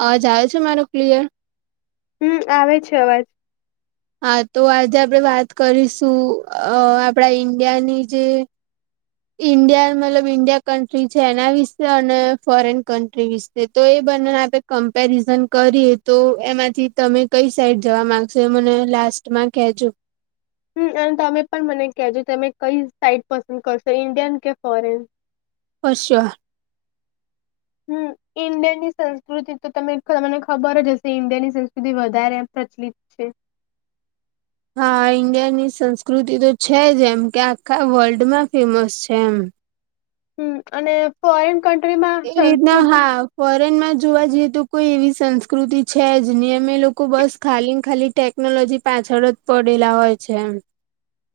અવાજ આવે છે મારો ક્લિયર હમ આવે છે અવાજ હા તો આજે આપણે વાત કરીશું અ આપણા ઈન્ડિયાની જે ઈન્ડિયા મતલબ ઈન્ડિયા કન્ટ્રી છે એના વિશે અને ફોરેન કન્ટ્રી વિશે તો એ બંનેને આપે કમ્પેરિઝન કરીએ તો એમાંથી તમે કઈ સાઈડ જવા માંગશો મને લાસ્ટમાં કેજો હમ અને તમે પણ મને કહેજો તમે કઈ સાઈડ પસંદ કરશો ઇન્ડિયન કે ફોરેન સોયર હમ ઈન્ડિિયાન ની સંસ્કૃતિ તો તમે મને ખબર જ હશે ઇન્ડિયા ની સંસ્કૃતિ વધારે એ સાચલી હા ઈન્ડિયાની સંસ્કૃતિ તો છે જ એમ કે આખા વર્લ્ડમાં ફેમસ છે એમ હ અને ફોરેણ કન્ટ્રી એ ના હા ફોરેન માં જોવા જઈએ તો કોઈ એવી સંસ્કૃતિ છે જ નિ અમે લોકો બસ ખાલી ને ખાલી ટેક્ ટેકનોલોજી પાછળ જ પડેલા હોય છે એમ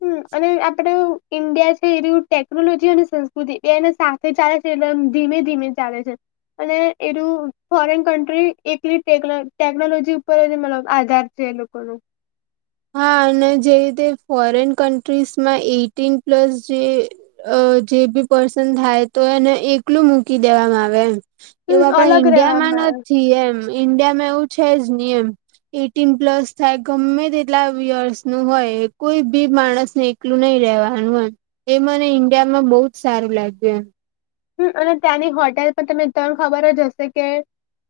હમ અને આપડે ઈન્ડિયા છે એ ટેકનોલોજી અને સંસ્કૃતિ બેને તે ચાલે છે એકદમ ધીમે ધીમે ચાલે છે અને એનુંુ ફોરેન કન્ટ્રી એકલી ટેકનોલોજી ઉપર મતલબ આધાર જે લોકો નું હા અને જે રીતે ફોરેન કન્ટ્રીસમાં એટીન પ્લસ જે અ જે બી પર્સન થાય તો એને એકલું મૂકી દેવામાં આવે એમ એવું હમ આપડા અલગ ઈન્ડિયા માં રહેવામાં આવે નથી એમ ઈન્ડિયામાં એવું છે જ નહી એમ એટીન પ્લસ થાય ગમે તે કેટલા વયર્સ નું હોય કોઈ બી માણસને એકલું નહી રેવાનું એમ એ મને ઈન્ડિયામાં બહુ જ સારું લાગ્યું એમ હમ અને ત્યાંની હોટેલ પણ તમે તણ ખબર જ હશે કે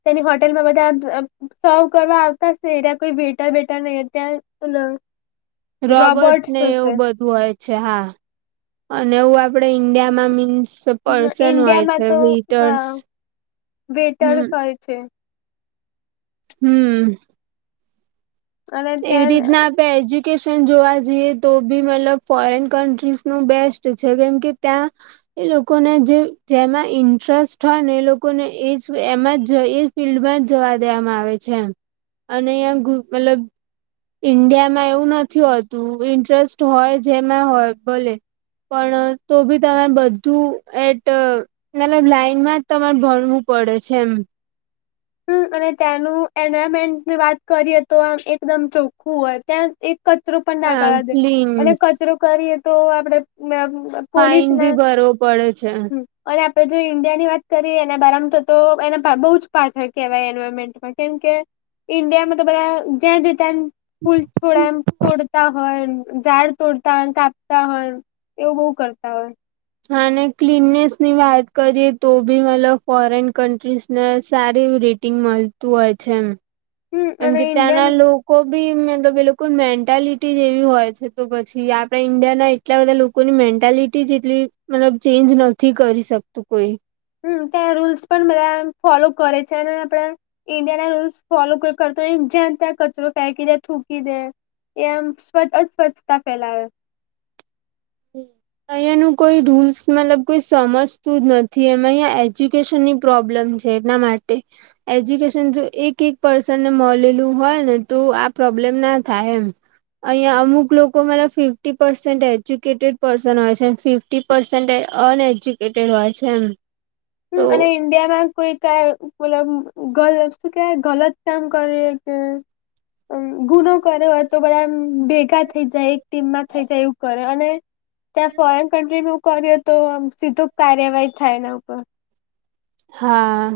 તેની હોટેલમાં બધા સર્વ કરવા આવતા છે ત્યાં કોઈ વતટર બેટર નહી હોય રોબર્ટ ને એવું બધું હોય છે હા અને એવું આપડે ઈન્ડિયામાં મીન્સ પર્સન હોય ઈન્ડિયામાં છે તો વેટર્સ હા વ હમ વેટરસ હોય છે હમ અને એવી ત્યાં રીતના. એજ્યુકેશન જોવા જઈએ તો બી મતલબ ફોરેન કન્ટ્રીઝ નુ બેસ્ટ છે કેમ કે ત્યાં એ લોકોને જે જેમાં ઇન્ટરેસ્ટ હોય ને એ લોકોને એજ એમાં જ ઇજ. ફિલ્ડમાં જ જવા દેવામાં આવે છે એમ અને અહીં ગુ મતલબ ઈન્ડિયામાં એવું નથી હોતું ઇન્ટરેસ્ટ હોય જેમાં હોય ભલે પણ તો ભી તમે બધું એટ મતલબ લાઈનમાં જ તમારે ભણવું પડે છે એમ. હમ અને ત્યાંનું એન્વાયરમેન્ટની વાત કરીએ તો આમ એકદમ ચોખ્ખું હોય ત્યાં. એક કચરું પણ ના હા કરવા દે ક્લીન અને કચરું કરીએ તો આપડે મેબ ફાઈન બી ભરવો પડે છે. અને આપડે જો ઈન્ડિયા ની વાત કરીએ એના બારમ તો તો એને પીએ બઉુ જ પા થાય. કેવાય એન્વાયરમેન્ટમાં કેમ કે ઈન્ડિયામાં તો બધા જ્યાં જો તા એમ ફૂલ છોડ એમ. તોડતા હોય ઝાડ તોડતા હોય કાપતા હોય એવું બો કરતા હોય. હા ને ક્લીનનેસ ની વાત કરીએ તો બી મતલબ ફોરેન કન્ટ્રીઝને સારી રી ટીન મળતું હોય છે એમ હમ કેમ અને કે ત્યાંના ઇન્ડિયન લો કો બી મે તો બિલકુલ મેન્ટાલિટી એવી હોય છે તો પછી આપણા ઈન્ડિયાના એટલા બધા લોકોની મેન્ટાલિટી એટલી મતલબ ચેન્જ નથી કરી શકતું કોઈ. હમ ત્યાં રૂલ્સ પણ બધા ફોલો કરે છે અને આપડા ઈન્ડિયા ના રૂલ્સ ફોલો કોઈ કરતો હોય જ્યાં ત્યાં કચરો ફેંકી દે થૂકી દે. એમ સ્વ અસ્વચ્છતા ફેલાવે. હમ [unintelligible] અહંયા નું કોઈ રૂલ્સ મતલબ કોઈ સમજતું જ નથી એમાં અહંયા એજ્યુકેશન ની પ્રોબ્લેમ છે. એના માટે. એજ્યુકેશન જો એક એક પર્સનને મલેલું હોય ને તો આ પ્રોબ્લેમ ના થાય એમ. અહીંયા અમુક લોકો મતલબ ફિફ્ટી પર્સેન્ટજ એજ્યુકેટેડ પર્શન હોય છે ફીફટી પસેન્ટજ અન એજ્યુકેટેડ હોય છે એમ. તો હું અને. ઇન્ડિયામાં કોઈ કાય મલબ ગલ શું કેવાય ગલત કામ કરે કે. ગુનો કરે હોય તો બધા ભેગા થઈ જાય એક ટીમમાં થઇ જાય એવું કરે અને ત્યાં ફોરેન કન્ટ્રી નું કર્યો તો આ સીધું કાર્યવાહી થાય એના ઉપર હા.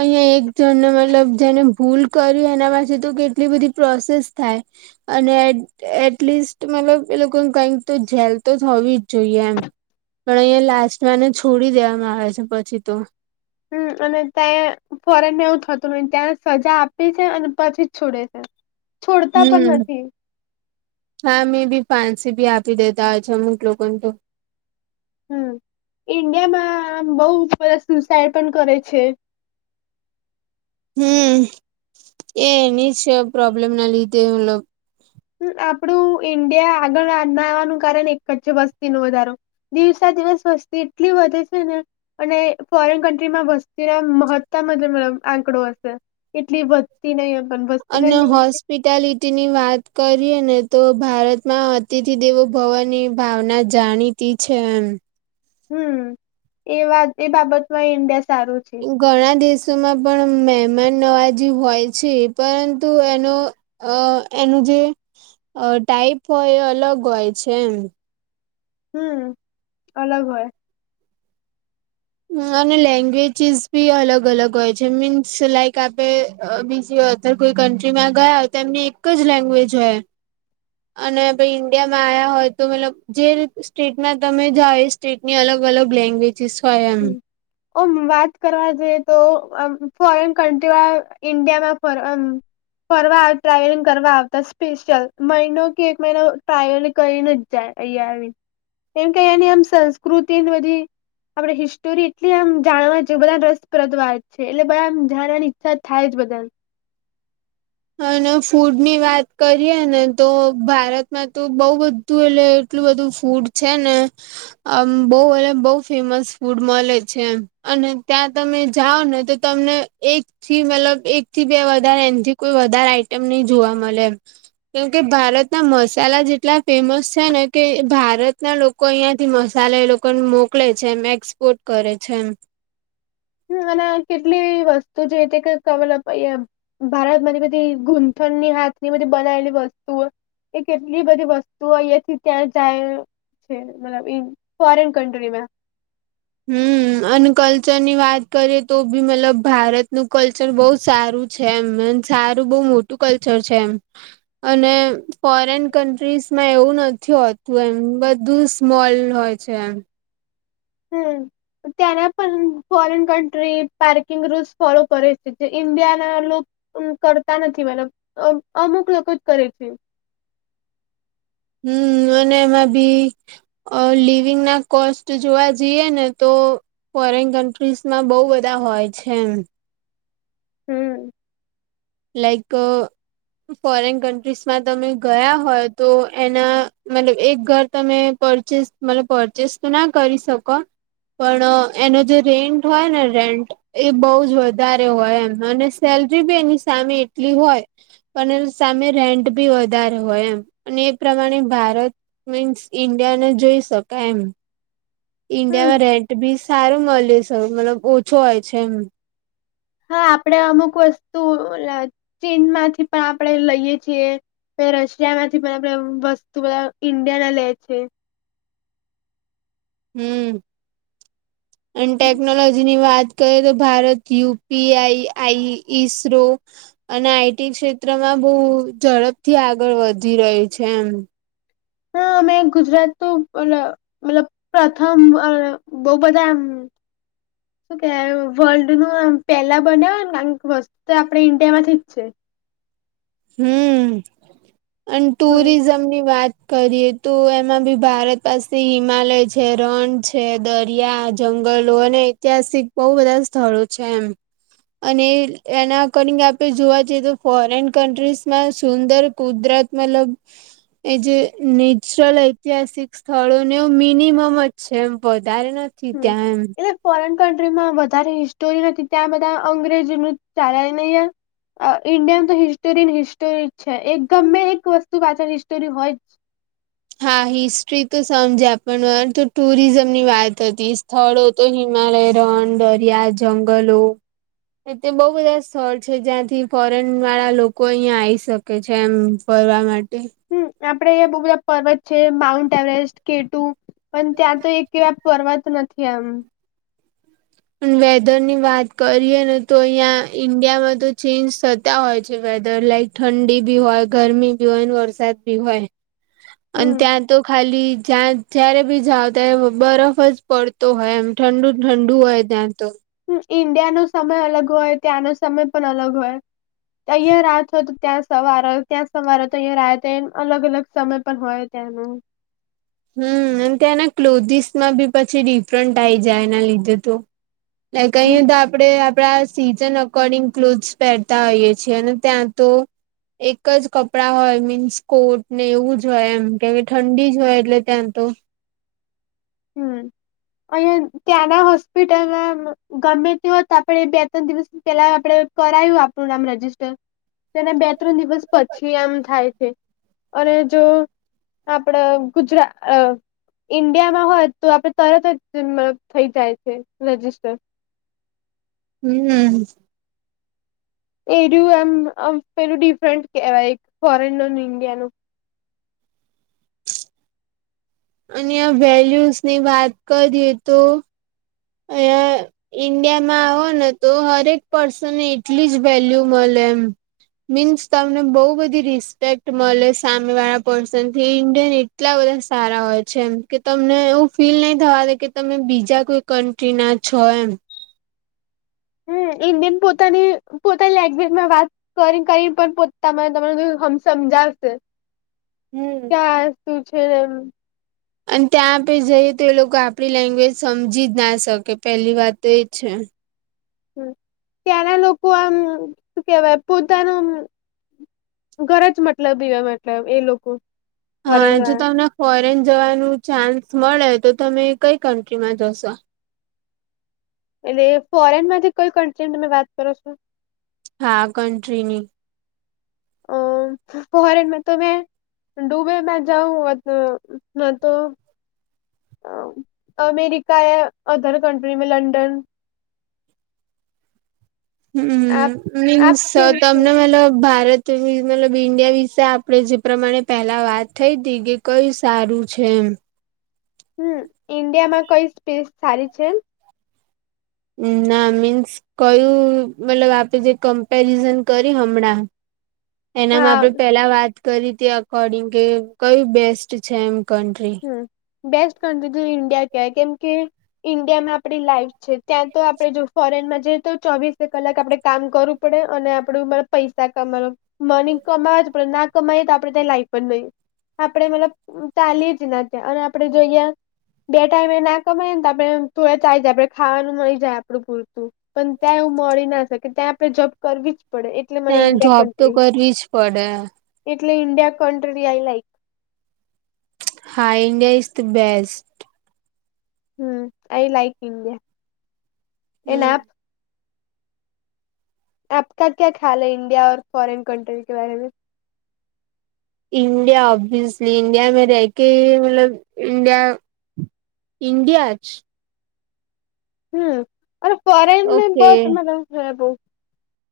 અઈયાં એક જણ મતલબ જેને ભૂલ કરી એના પાસે તો કેટલી બધી પ્રોસેસ થાય. અને એટ એટલીસ્ટ મતલબ એ લોકો કઈક તો જેલ તો જ હોવી જ જોઈએ એમ. પણ અહીંયા લાસ્ટ માં તો એને છોડી દેવામાં આવે છે પછી તો. હમ અને ત્યા ફોરેનને એવું થતું ન ત્યાં સજા આપી છે અને પછી જ છોડે છે. [unintelligible] છોડતા પણ હમ નથી હા મેં બી પાંસી બી આપી દેતા હો છે અમુક લોકોને તો હમ ઇન્ડિયામાં આમ બઉ બધા સુસાઈડ પણ કરે છે. હમ એ એની જ પ્રોબ્લેમ ના લીધે મતલબ આપડું ઈન્ડિયા આગળ ના આવવાનું કારણ એક જ છે વસ્તીનો વધારો દિવસે દિવસ વસ્તી એટલી વધે છે ને અને ફોરેન કન્ટ્રીમાં વસ્તીના મહત્તામ જ આંકડો હશે. એટલી વધતી નઈ એ પન. અને હોસ. પિતાલીટીની વાત કરીએ ને તો ભારતમાં અતિથિ દેવો ભવોની ભાવના જાણી. ટી છે એમ. હમ એ વાત એ બાબતમાં ઈન્ડિયા સારું છે. ઘણા દેશોમાં પણ મહેમાન નવાજી હોય છે પરંતુ એનો અ એનું જે અ ટાઈપ હોય એ અલગ હોય છે એમ. હમ અલગ હોય. અને લેંગ્વેજીસ બી અલગ અલગ હોય છે મીન્સ લાઈક આપે બીજી ટારુ કોઈક કન્ટ્રીમાં ગયા હો તો એમની એક જ લેંગ્વેજ હોય. અને ભઈ ઈન્ડિયામાં આયા હોય તો મતલબ જે રીત સ્ટેટમાં તમે જઓ સ્ટેટની અલગ અલગ લેંગ્વેજીસ હોય એમ હમ ઓમ વાત કરવા જઈએ તો ફોરેન કન્ટ્રી વાળા ઇન્ડિયામાં પર અમ ફરવા ટ્રાવેલિંગ કરવા આવતા સ્પેશિયલ મહિનો કે એક મહિનો ટ્રાવેલિંગ કરીને જા અહીયા આવી કેમ કે એની આમ સંસ્કૃતિને બધી આપડે હિસ્ટોરી એટલી આમ જાણવા છે બધા રસપ્રદ વાત છે એટલે બધાન જાણવાની ઈચ્છા થાય જ બધાને. અને ફૂડ ની વાત કરીએ ને તો ભારતમાં તો બઉ બ ધૂ એટલે એટલું બધું ફૂડ છે ને આમ બઉ અરે બઉં ફેમસ ફૂડ મળે છે અને ત્યાં તમે જાઓ ને તો તમને એક થી મતલબ એક થી બે વધારે એનથી કોઈ વધાર આઈટમ નઈ જોવા મળે એમ. કેમ કે ભારતના મસાલાજ એટલા ફેમસ છે ને કે ભારતના લો કો અહીંયા થી મસાલા એ લોકોને મોકલે છે એમ એક્સપોર્ટ કરે છે એમ. હ અને કેટલી વસ્તુ જે તે ક [unintelligible] ભારત માંથી બધી ઘૂથણની હાથની બધી બનાયલી વસ્તુઓ એ કેટલી બધી વસ્તુઓ અહિયાથી ત્યાં જાય અ મતલબ ઈન ફોરેન કન્ટ્રી માં હમ્મ અને કલ્ચર ની વાત કરીએ તો ભી મતલબ ભારતનું કલ્ચર બહુ સારું છે એમ અન સારું બઉ મોટું કલ્ચર છે એમ. અને ફોરેન કન્ટ્રીઝમાં એવું નથી હોતું એમ બધું સ્મોલ હોય. અચ્છા એમ હમ્મ ત્યાં ના પણ foreign country parking rules follow કરે છે જે ઈન્ડિયાના લો કરતા નથી મલબ અમુક લોકો જ કરે છે. હમ્મ અને એમાં બી અ લિવિંગ ના કોસ્ટ જોવા જઈએ ને તો ફોરેન કન્ટ્રીઝમાં બહુ બધા હોય છે એમ. હમ લાઈક ફોરેન કન્ટ્રીસમાં તમે ગયા હોય તો એના મતલબ એક ઘર તમે પરચેસ મતલબ પરચેસ તો ના કરી શકો પણ એનો જે રેન્ટ હોય ને રેન્ટ એ બહુ જ વધારે હોય એમ અને સેલરી બી એની સામે એટલી હોય અને સામે રેન્ટ બી વધારે હોય એમ અને એ પ્રમાણે ભારત મીન્સ ઇન્ડિયા ને જોઈ શકાય એમ હમ ઈન્ડિયામાં રેન્ટ બી સારું મળે છે મતલબ ઓછો હોય છે એમ. હા આપણે અમુક વસ્તુ ચીનમાંથી પણ આપણેે લઈએ છીએ. રશિયા માંથી પણ આપણે વસ્તુ બધા ઈન્ડિયા ના લે છે. હમ્મ. અને ટેકનોલોજી ની વાત કરીએ તો ભારત યુ. પી. આઈ. આઈ ઈસરો અને આઈટી ક્ષેત્રમાં બહુ ઝડપથી આગળ વધી રહ્યું છે એમ. હા અમે ગુજરાત તો અન મતલબ પ્રથમ બહું બધામ શું કે વલ્ડ નું પેલા બનેયા કણ વસ્ત તો આપણે ઈન્ડિયામાંથી જ છે. હમ્મ અને છે હમ ટુરિઝમ ની વાત કરીએ તો એમાં બી ભારત પાસે હિમાલય છે રણ છે દરિયા જંગલો અને ઐતિહાસિક બહુ બધા સ્થળો છે એમ. અને એના અકોર્ડિંગ આપે જોવા જઈએ તો ફોરેન કન્ટ્રીસમાં સુંદર કુદરત મતલબ એ જે નેચરલ ઐતિહાસિક સ્થળો ને એ મિનિમમ જ છે એમ વધારે નથી. હમ્મ ત્યાં એમ એ ફોરેન કન્ટ્રીમાં વધારે હિસ્ટોરી નથી ત્યાં બધા અંગ્રેજ નું ચાલે ને અહીંયા ઇન્ડિયામાં તો હિસ્ટોરીન હિસ્ટોરી જ છે એક ગમે એક વસ્તુ પાછળ હિસ્ટોરી હોય જ હા હિસ્ટ્રી તો સમજ્યા પણ વાર તો ટુરિઝમ ની વાત હતી સ્થળો તો હિમાલય, રણ, દરિયા, જંગલો એ બહુ બધા સ્થળ છે જ્યાંથી ફોરેન વાળા લોકો અહિયાં આવી શ કે છે એમ ફરવા માટે. હમ્મ, આપડે અહિયા બહુ બધા પર્વત છે માઉન્ટ એવરેસ્ટ કેટુ પણ ત્યાં તો એકેવા ફરવા જ નથી આમ. પણ વેધર ની વાત કરીએ ને તો અહંયા ઈન્ડિયામાં તો ચેન્જ થતા હોય છે વેધર લાઈક. ઠંડી ભી હોય, ગરમી બી હોય, વરસાદ બી હોય. અને હમ ત્યાં તો ખાલી જ્યાં જયારે બી જાઓ ત્યારે બરફ જ પડતો હોય એમ ઠંડુ ઠંડુ હોય ત્યાં તો હમ્મ, ઈન્ડિયાનો સમય અલગ હોય, ત્યાંનો સમય પણ અલગ હોય. અહિયાં રાત હોય તો ત્યાં સવાર ત્યાં સવારે હો તો અહિયાં રાતે અલગ અલગ સમય પણ હોય. તેમ. હમ્મ, અને ત્યાંના ક્લોધિસ માં બી પછી ડિફરન્ટ આ આવી જાય એના લીધે તો. એટલે હમ કઈ તો આપડે આપડા સીઝન અકોર્ડિંગ ક્લોથસ પહેરતા હોઈએ છીએ અને ત્યાં તો એક જ કપડાં હોય મીન્સ કોટ ને એવું જ હોય એમ કેમ કે ઠંડી જ હોય એટલે ત્યાં તો હમ્મ. અહિયાં ત્યાંના હોસ્પિટલમાં ગમે હોત આપણે બે ત્રણ દિવસની પેલા આપડ કરાયું આપણું નામ રજિસ્ટર, તેના બે ત્રણ દિવસ પછી આમ થાય છે. અને જો આપડે ગુજરા ઇન્ડિયા હોય તો આપડે તરત જ થઈ જાય છે રજીસ્ટર. હમ્મ. એ રયુ આમ આમ પેલું ડિફરન્ટ કેવાય એક ફોરેન ન ઇન્ડિયાનું. અહીંયા વેલ્યુઝ ની વાત કરીએ તો એ. ઈન્ડિયા માં આવે ને તો હરેક પર્સનને એટલી જ વેલ્યુ મળે એમ. મીન્સ તમને બહુ બધી રિસ્પેક્ટ મળે સામે વાળા પર્સન થી ઇન્ડિયન એટલા બધા સારા હોય છેમ કે તમને એવું ફીલ નહીં થવા દે કે તમે બીજા કોઈ કન્ટ્રી ના છો એમ. હમ્મ, ઇન્ડિયન પોતાની પોતાની લેંગ્વેજમાં વાત કરીને કરીને પણ પોતા મને તમને હમ સમજાવશે. હમ્મ. હા શું છે એમ. અને ત્યાં આપે જઈએ તો એ લોકો આપડી લેંગ્વેજ સમજી જ ના શકે પેલી વાત તો એ છે. હમ્મ, ત્યાંના લોકો આમ શું કેવાય પોતાનું ઘર જ મતલબ એવા મતલબ એ લોકો હા ફોરેન જો વાળા તમને ફોરેન જવાનું ચાન્સ મળે તો તમે કઈ કન્ટ્રીમાં જશો? એટલે ફોરેન માંથી કોઈ કન્ટ્રી તમે વાત કરો છો? હા કન્ટ્રીની. અ હું મારું મિતુને ડુબે મે જાઉ વતો નતો અ અમેરિકા એ અધર કંન્ટ્રી મે લંડન આપ હમ આપ મીન્સ કેમ છે તમને મતલ ભારત. મતલબ ઈન્ડિયા વિશે આપણે જે પ્રમાણે પહેલા વાત થઈ હતી કે કયું સારું છે એમ. હમ ઈન્ડિયા માં કઈ સ્પેસ સારી છે. ના મીન્સ કયું મતલબ આપે જે કમ્પેરિઝન કરી હમણાં. [inaudible] એનામાં હા આપડે પેલા વાત કરીતી અકોર્ડિંગ કે કયું બેસ્ટ છે એમ કન્ટ્રી. હમ બેસ્ટ કન્ટ્રી તો ઇન્ડિયા કેવાય કેમ કે ઈન્ડિયામાં આપડી લાઈફ છે ત્યાં તો આપડે જો ફોરેનમાં જઈએ તો ચોવીસે કલાક આપડે કામ કરું પડે અને આપડું મ પૈસા કમાવુ મની કમાજ પણ ના કમાએ તો આપડે ત્યા લાઈફ જ નઈ આપેડે મતલબ તાલી જ નથી અને આપડે જોઈય બે ટાઈમે ના કમાય ન તો આપડે તોયે ચાઈજાય આપડે ખાવાનું મળી જાય આપડે પૂરતું. પણ ત્યાં એવું મળી ના શકે ત્યાં આપણે જોબ કરવી જ પડે એ એ જોબ તો કરવી જ પડે. એટલે ઇન્ડિયા કન્ટડી આઈ લાઈક. હા India is the best. Hmm I like India એને હમ એના આપકા ક્યા ખ્યાલ ઇન્ડિયા ઓર ફોરેન કન્ટ્રી કે બારમે. ઇન્ડિયા ઓબીસલી ઇન્ડિયા મે રેકે મતલબ ઇન્ડિયા ઇન્ડિયા જ હમ્મ અને ફોરેન મો ઓકે બોત મતલબ.